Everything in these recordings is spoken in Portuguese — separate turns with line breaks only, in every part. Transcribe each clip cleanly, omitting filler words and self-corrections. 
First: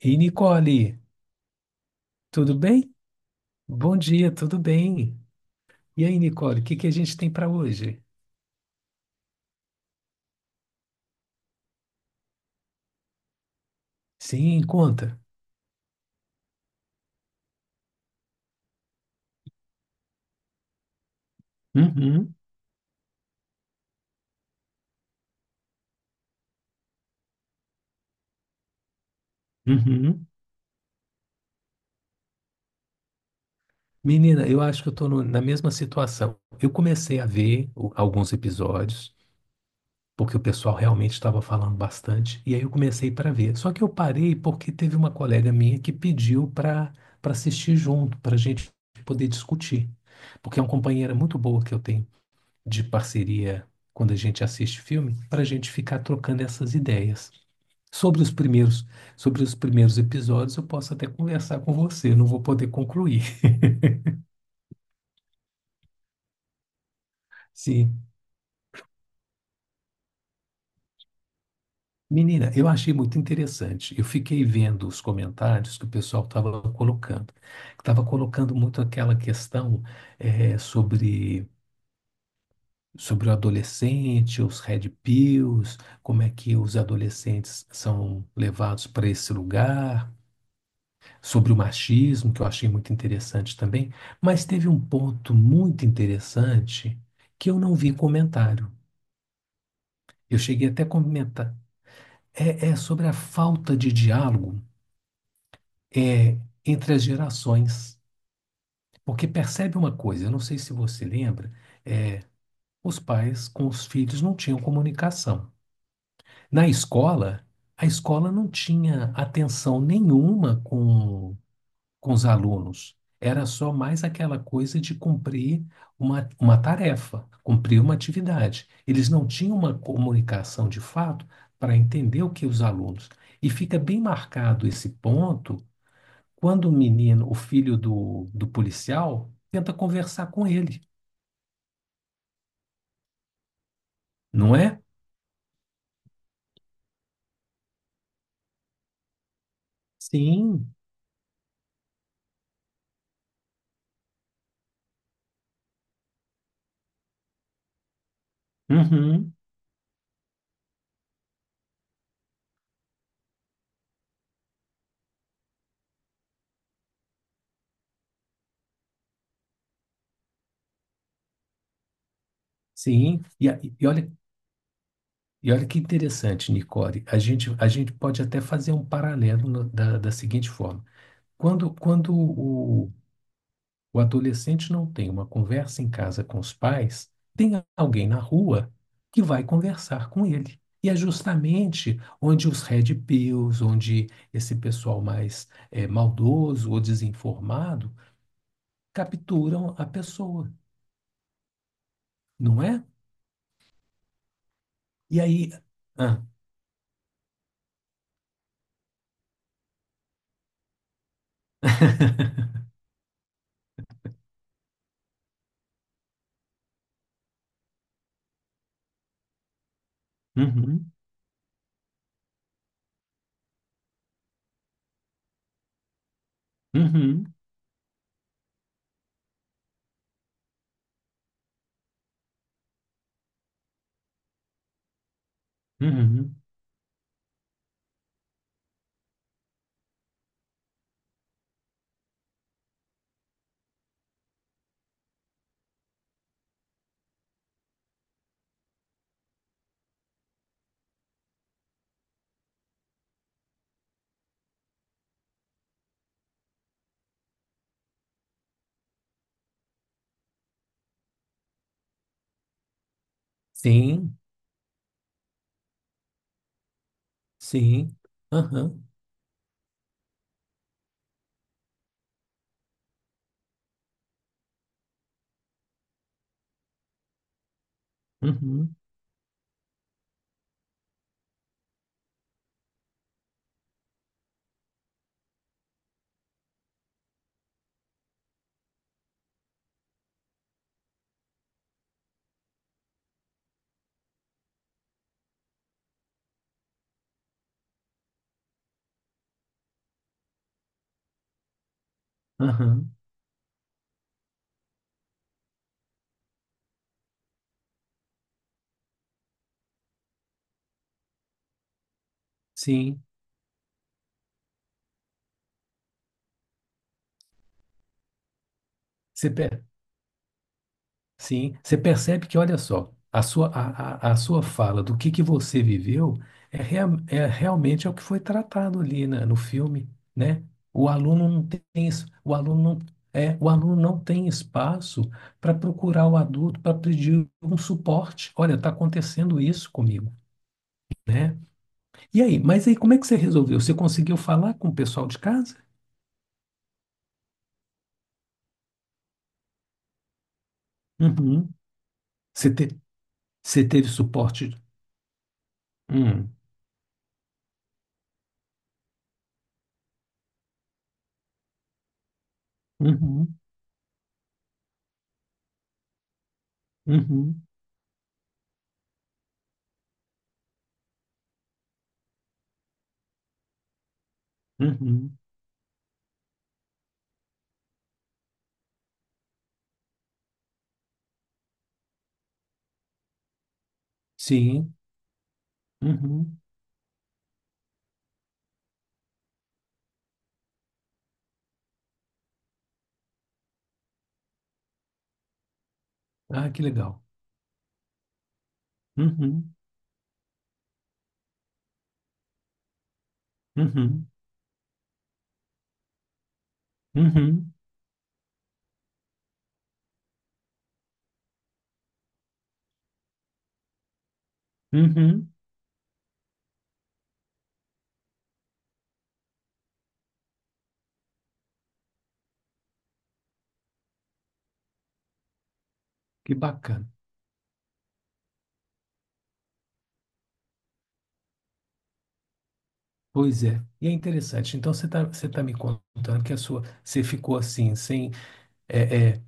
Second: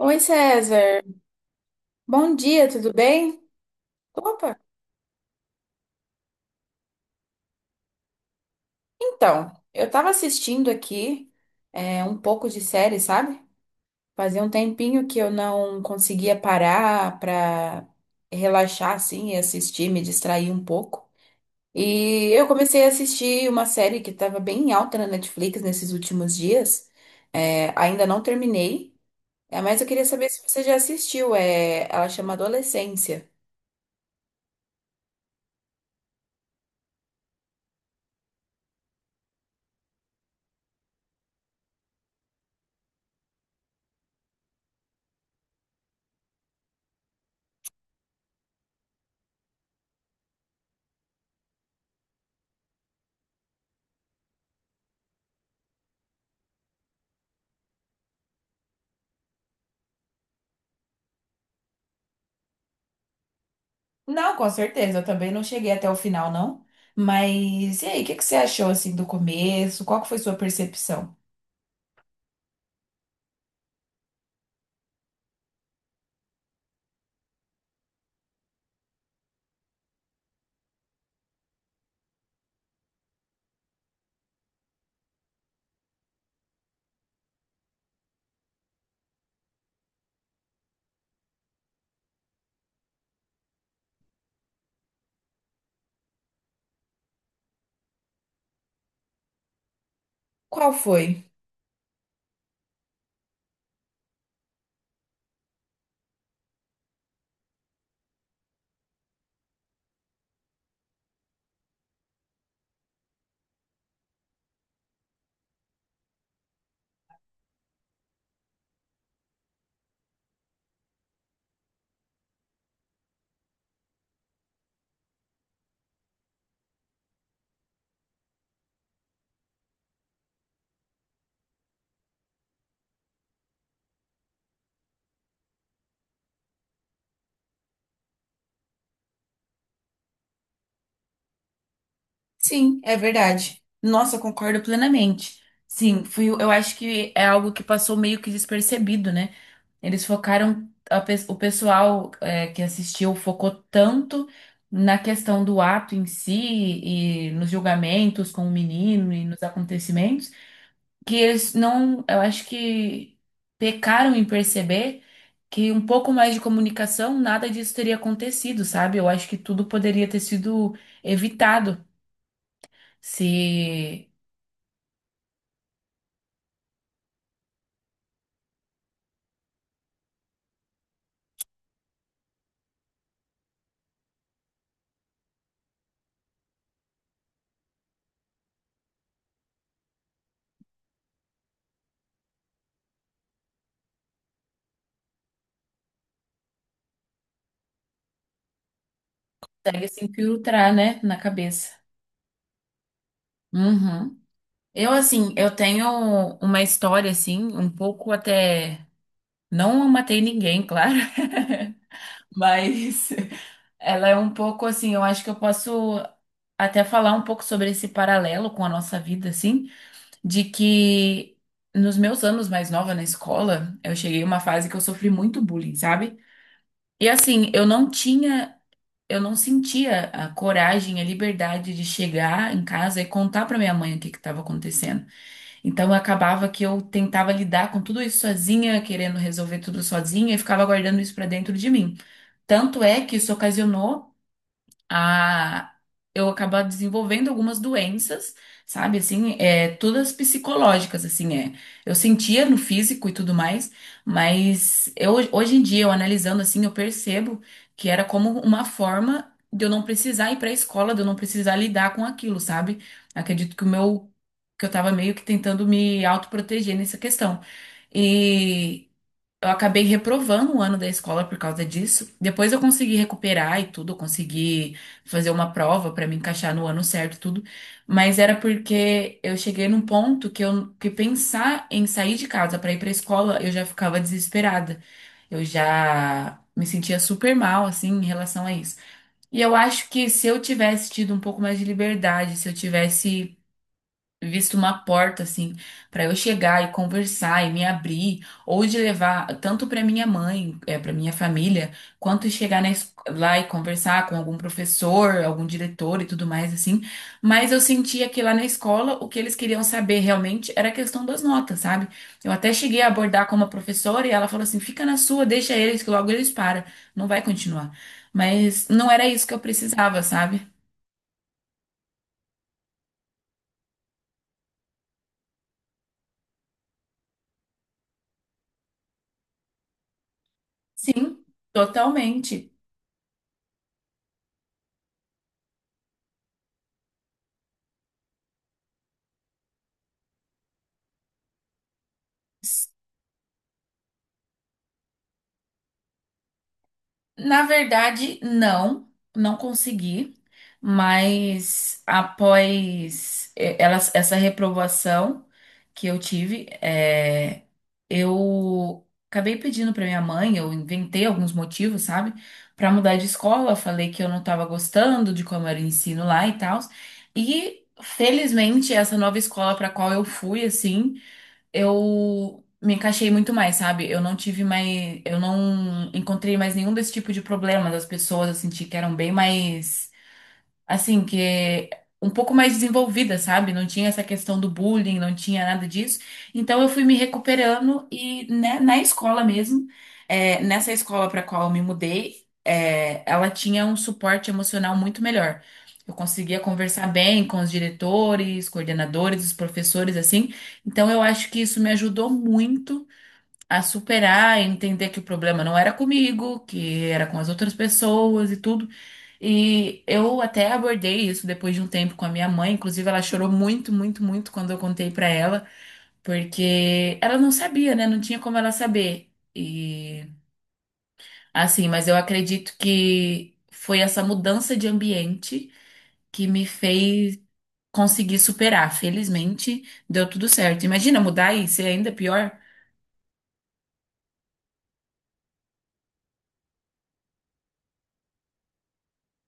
Ei,
Oi,
Nicole,
César. Bom
tudo
dia, tudo
bem?
bem?
Bom dia, tudo
Opa!
bem. E aí, Nicole, o que que a gente tem para hoje?
Então, eu tava assistindo aqui um pouco de série, sabe? Fazia um
Sim,
tempinho que
conta.
eu não conseguia parar pra relaxar assim e assistir, me distrair um pouco. E
Uhum,
eu comecei a assistir uma série que tava bem em alta na Netflix nesses últimos dias. Ainda não terminei, mas eu queria
uhum.
saber se você já assistiu. É, ela chama Adolescência.
Menina, eu acho que eu estou na mesma situação. Eu comecei a ver o- Alguns episódios, porque o pessoal realmente estava falando bastante, e aí eu comecei para ver. Só que eu parei porque teve uma colega minha que pediu para assistir junto, para a gente poder discutir. Porque é uma companheira muito boa que eu tenho de parceria quando a gente assiste filme, para a gente ficar trocando essas ideias. Sobre os primeiros, Sobre os primeiros episódios, eu posso até conversar com você, não vou poder concluir.
Não, com certeza. Eu também não cheguei até o final, não. Mas e aí, o
Sim.
que que você achou assim do começo? Qual que foi sua percepção?
Menina, eu achei muito interessante. Eu fiquei vendo os comentários que o pessoal estava colocando. Estava colocando muito aquela questão eh, sobre, sobre o adolescente, os red pills, como é que os adolescentes são levados para esse lugar, sobre o machismo, que eu achei muito interessante também, mas teve um ponto muito interessante que eu não vi comentário. Eu cheguei
Qual
até a
foi?
comentar. É, é sobre a falta de diálogo, é, entre as gerações. Porque percebe uma coisa, eu não sei se você lembra, os pais com os filhos não tinham comunicação. Na escola, a escola não tinha atenção nenhuma com os alunos. Era só mais aquela coisa de cumprir uma tarefa, cumprir uma atividade. Eles não tinham uma comunicação de fato para entender o que os alunos. E fica bem marcado esse ponto quando o menino, o filho do policial, tenta conversar com ele,
Sim, é verdade. Nossa, eu
não
concordo
é?
plenamente. Sim, fui, eu acho que é algo que passou meio que despercebido, né? Eles focaram,
Sim,
o pessoal que assistiu focou tanto na questão do ato em si e nos julgamentos com o menino e
uhum,
nos acontecimentos, que eles não, eu acho que pecaram em perceber que um pouco mais de comunicação, nada disso teria acontecido, sabe? Eu acho que tudo poderia ter sido evitado
sim. E
se
olha, e olha que interessante, Nicole. A gente pode até fazer um paralelo da seguinte forma. Quando, quando o, O adolescente não tem uma conversa em casa com os pais, tem alguém na rua que vai conversar com ele. E é justamente onde os red pills, onde esse pessoal mais maldoso ou desinformado capturam a
consegue se
pessoa,
infiltrar, né, na cabeça.
não é?
Uhum. Eu,
E
assim, eu
aí.
tenho
Ah,
uma história, assim, um pouco até. Não matei ninguém, claro, mas ela é um pouco assim. Eu acho que eu posso até falar um pouco sobre esse paralelo com a nossa vida, assim, de
uhum,
que nos meus anos mais nova na escola, eu cheguei a uma fase que eu sofri muito bullying, sabe? E
uhum,
assim, eu não tinha, eu não sentia a coragem, a liberdade de chegar em casa e contar pra minha mãe o que que estava acontecendo. Então, eu
uhum.
acabava que eu tentava lidar com tudo isso sozinha, querendo resolver tudo sozinha e ficava guardando isso pra dentro de mim. Tanto é que isso ocasionou a eu acabar desenvolvendo algumas doenças, sabe? Assim, todas psicológicas, assim, é. Eu sentia no físico e tudo mais, mas eu, hoje em dia, eu analisando assim, eu percebo que era como uma forma de eu não precisar ir para a escola, de eu não precisar lidar com aquilo, sabe? Acredito que o meu,
Sim,
que eu tava meio que tentando me autoproteger nessa questão.
sim, aham,
Eu acabei reprovando o ano da escola por causa disso. Depois eu consegui recuperar e tudo, eu consegui fazer uma prova pra me encaixar no ano certo e tudo. Mas era
uhum,
porque eu cheguei num ponto que eu que pensar em sair de casa pra ir pra escola, eu já ficava desesperada. Eu já me sentia super mal assim em relação a isso. E eu acho que se eu tivesse tido um pouco mais de liberdade, se eu tivesse visto uma porta assim para eu chegar e conversar e me abrir, ou de levar tanto para minha mãe, para minha família, quanto chegar
aham,
lá e conversar com algum professor, algum diretor e tudo mais assim. Mas eu sentia que lá na escola o que eles queriam saber realmente era a questão das notas, sabe? Eu até cheguei a
sim.
abordar com uma professora e ela falou assim: "Fica na sua, deixa eles que logo eles param, não vai continuar". Mas não era isso
Você
que eu
pe-
precisava, sabe?
Sim, você percebe que, olha só, a sua fala do que você viveu é, é realmente é o que foi tratado ali no filme, né? O
Sim,
aluno não tem, es- o
totalmente.
aluno não, é, o aluno não tem espaço para procurar o adulto para pedir um suporte. Olha, está acontecendo isso comigo, né? E aí, mas aí como é que você resolveu? Você conseguiu falar com o pessoal de casa?
Na verdade, não, não consegui,
Uhum.
mas
Você, te,
após
você teve
essa
suporte?
reprovação que eu
Hum.
tive, eu acabei pedindo para minha mãe, eu inventei alguns motivos, sabe, para mudar de
Uhum.
escola, falei que eu não estava gostando de como era o ensino lá e tal,
Uhum.
e felizmente essa nova escola para qual eu fui, assim eu me encaixei muito mais, sabe? Eu não tive mais, eu
Uhum.
não encontrei mais nenhum desse tipo de problema das pessoas, eu senti que eram bem mais assim, que é um pouco mais desenvolvida, sabe? Não tinha essa questão do
Sim.
bullying, não tinha nada disso.
Uhum.
Então eu fui me recuperando e né, na escola mesmo, nessa escola para qual eu me mudei, ela tinha suporte emocional muito melhor. Eu conseguia
Ah, que
conversar
legal.
bem com os diretores, coordenadores, os
Uhum.
professores, assim. Então eu acho que isso me ajudou muito a
Uhum.
superar, entender que o problema não era comigo, que era com as
Uhum.
outras pessoas e tudo. E eu até abordei isso depois de um tempo com a minha mãe, inclusive ela chorou muito, muito, muito quando eu contei pra
Uhum.
ela, porque ela não sabia, né? Não tinha como ela saber. E assim, mas eu acredito que foi essa mudança de ambiente que
Que
me
bacana.
fez conseguir superar. Felizmente, deu tudo certo. Imagina mudar e ser ainda pior.
Pois é. E é interessante. Então você tá me contando que a sua você ficou assim, sem é, é,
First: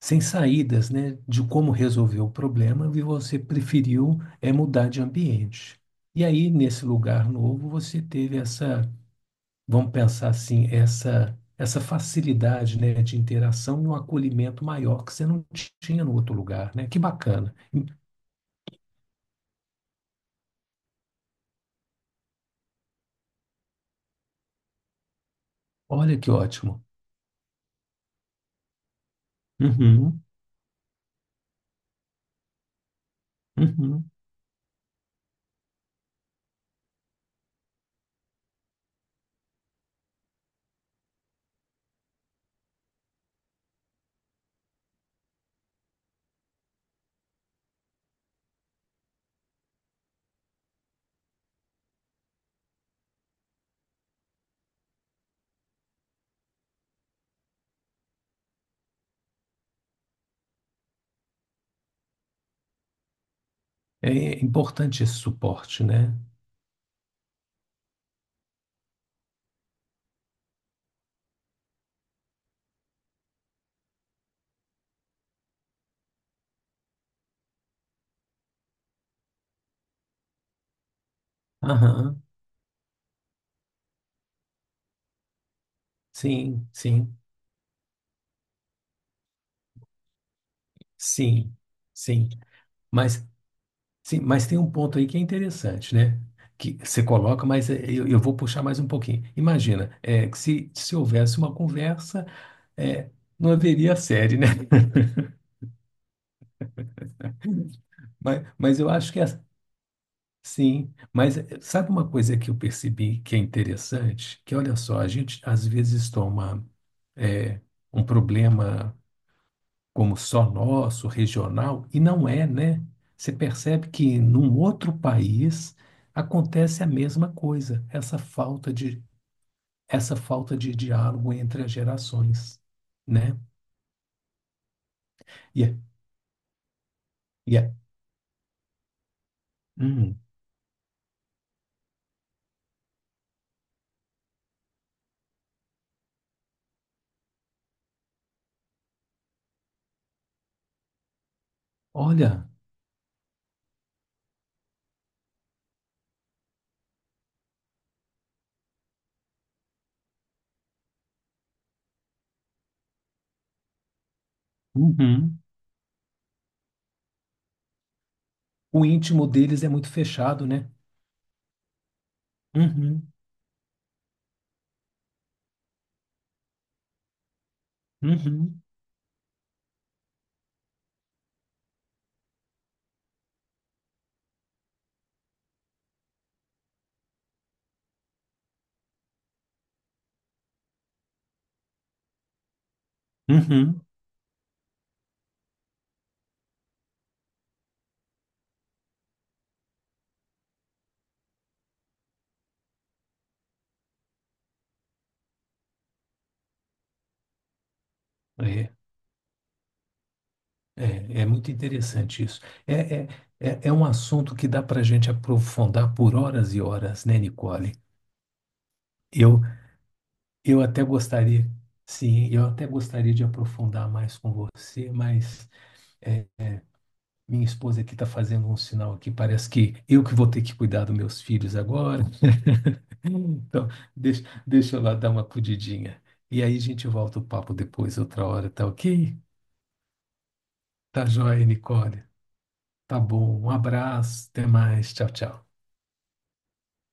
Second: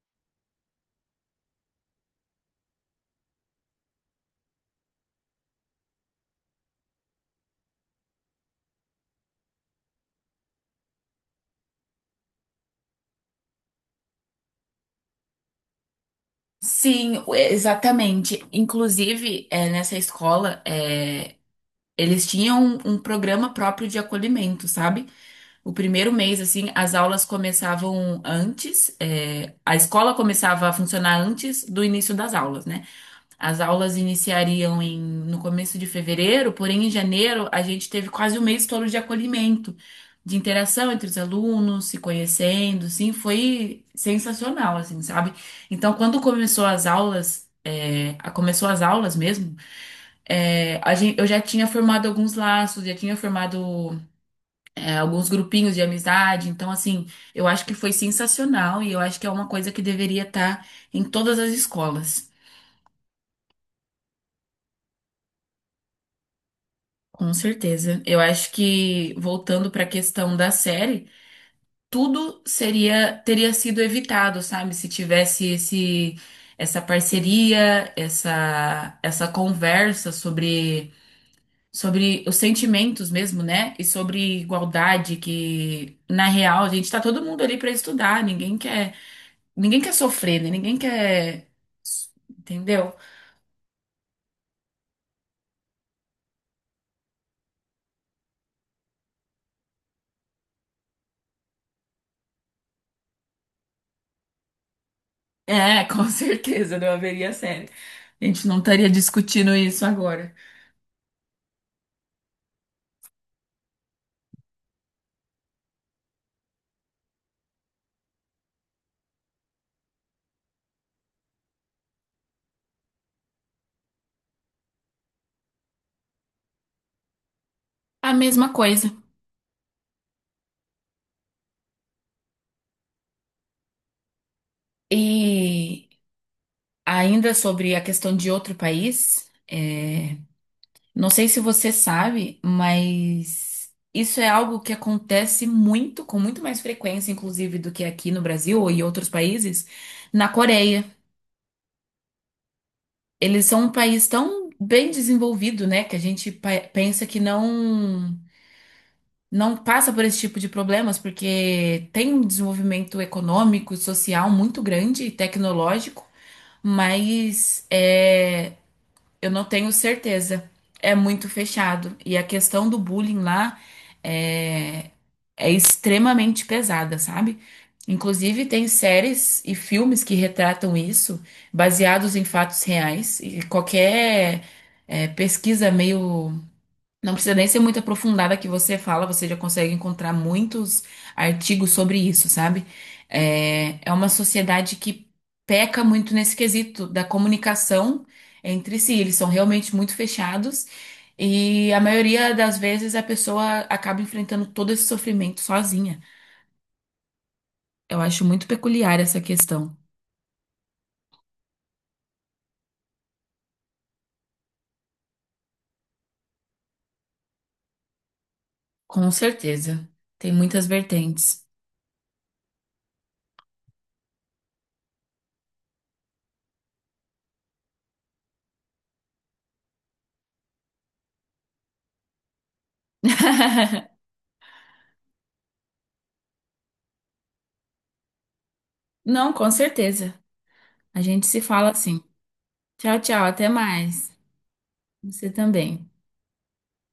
sem saídas, né, de como resolver o problema, e você preferiu é mudar de ambiente. E aí nesse lugar novo você teve essa, vamos pensar assim, essa essa facilidade, né, de interação e um acolhimento maior que você não tinha no outro lugar, né? Que
Sim, é,
bacana.
exatamente. Inclusive, nessa escola, eles tinham um programa próprio de acolhimento, sabe? O primeiro
Olha que
mês, assim,
ótimo.
as aulas começavam antes, a escola
Uhum,
começava a funcionar antes do início das aulas, né? As aulas
uhum.
iniciariam em, no começo de fevereiro, porém em janeiro a gente teve quase um mês todo de acolhimento, de interação entre os alunos, se conhecendo, sim, foi sensacional, assim, sabe? Então, quando começou as aulas, começou as aulas mesmo, a gente, eu já tinha formado alguns laços, já tinha formado, alguns grupinhos de amizade, então, assim, eu acho que foi sensacional e eu acho que é uma coisa que deveria estar em todas as escolas.
É importante esse suporte, né?
Com certeza. Eu acho que, voltando para a questão da série, tudo seria teria sido evitado, sabe? Se tivesse esse, essa parceria, essa conversa sobre,
Aham,
sobre os sentimentos mesmo, né? E sobre igualdade, que na real
sim,
a gente está
sim,
todo mundo ali para estudar, ninguém quer sofrer, né? Ninguém quer.
sim, sim.
Entendeu?
Mas, sim, mas tem um ponto aí que é interessante, né? Que você coloca, mas é, eu vou puxar mais um pouquinho. Imagina, é, que se houvesse uma conversa, é, não haveria série, né?
É, com certeza, não haveria série. A gente
Mas,
não
mas
estaria
eu acho que é,
discutindo isso agora.
sim. Mas é, sabe uma coisa que eu percebi que é interessante? Que olha só, a gente às vezes toma é, um problema, como só nosso, regional, e não é, né? Você percebe que num outro país acontece a mesma coisa,
A mesma coisa.
essa falta de diálogo entre as gerações, né? E, é-
E ainda
e é-
sobre a questão de outro país,
hum,
não sei se você sabe, mas isso é algo que acontece muito, com muito mais frequência, inclusive, do que aqui no Brasil ou em outros países, na Coreia.
olha,
Eles são um país tão bem desenvolvido, né, que a gente pensa que não. Não passa por esse tipo de problemas, porque tem um desenvolvimento econômico, e social muito grande e
uhum,
tecnológico. Mas é,
o íntimo
eu não
deles é
tenho
muito fechado,
certeza.
né?
É muito fechado. E a questão do
Uhum,
bullying lá é, é extremamente pesada, sabe? Inclusive,
uhum,
tem séries e filmes que retratam isso, baseados em fatos reais. E qualquer pesquisa meio, não precisa nem ser muito aprofundada que você fala, você já consegue encontrar muitos artigos sobre isso, sabe?
uhum.
É uma sociedade que peca muito nesse quesito da comunicação entre si. Eles são realmente muito fechados e a maioria das vezes a pessoa acaba enfrentando todo esse sofrimento sozinha. Eu acho muito
É,
peculiar essa questão.
é, é muito interessante isso. É, é, é é um assunto que dá para a gente aprofundar por horas e horas, né, Nicole?
Com
Eu,
certeza. Tem
Eu
muitas
até
vertentes.
gostaria, sim, eu até gostaria de aprofundar mais com você, mas é, minha esposa aqui está fazendo um sinal aqui, parece que eu que vou ter que cuidar dos meus filhos agora. Então, deixa eu lá dar uma acudidinha. E aí a gente volta o papo depois, outra hora, tá ok?
Não, com certeza. A
Tá
gente se
joia,
fala
Nicole.
assim.
Tá
Tchau, tchau.
bom,
Até
um
mais.
abraço, até mais, tchau,
Você
tchau.
também.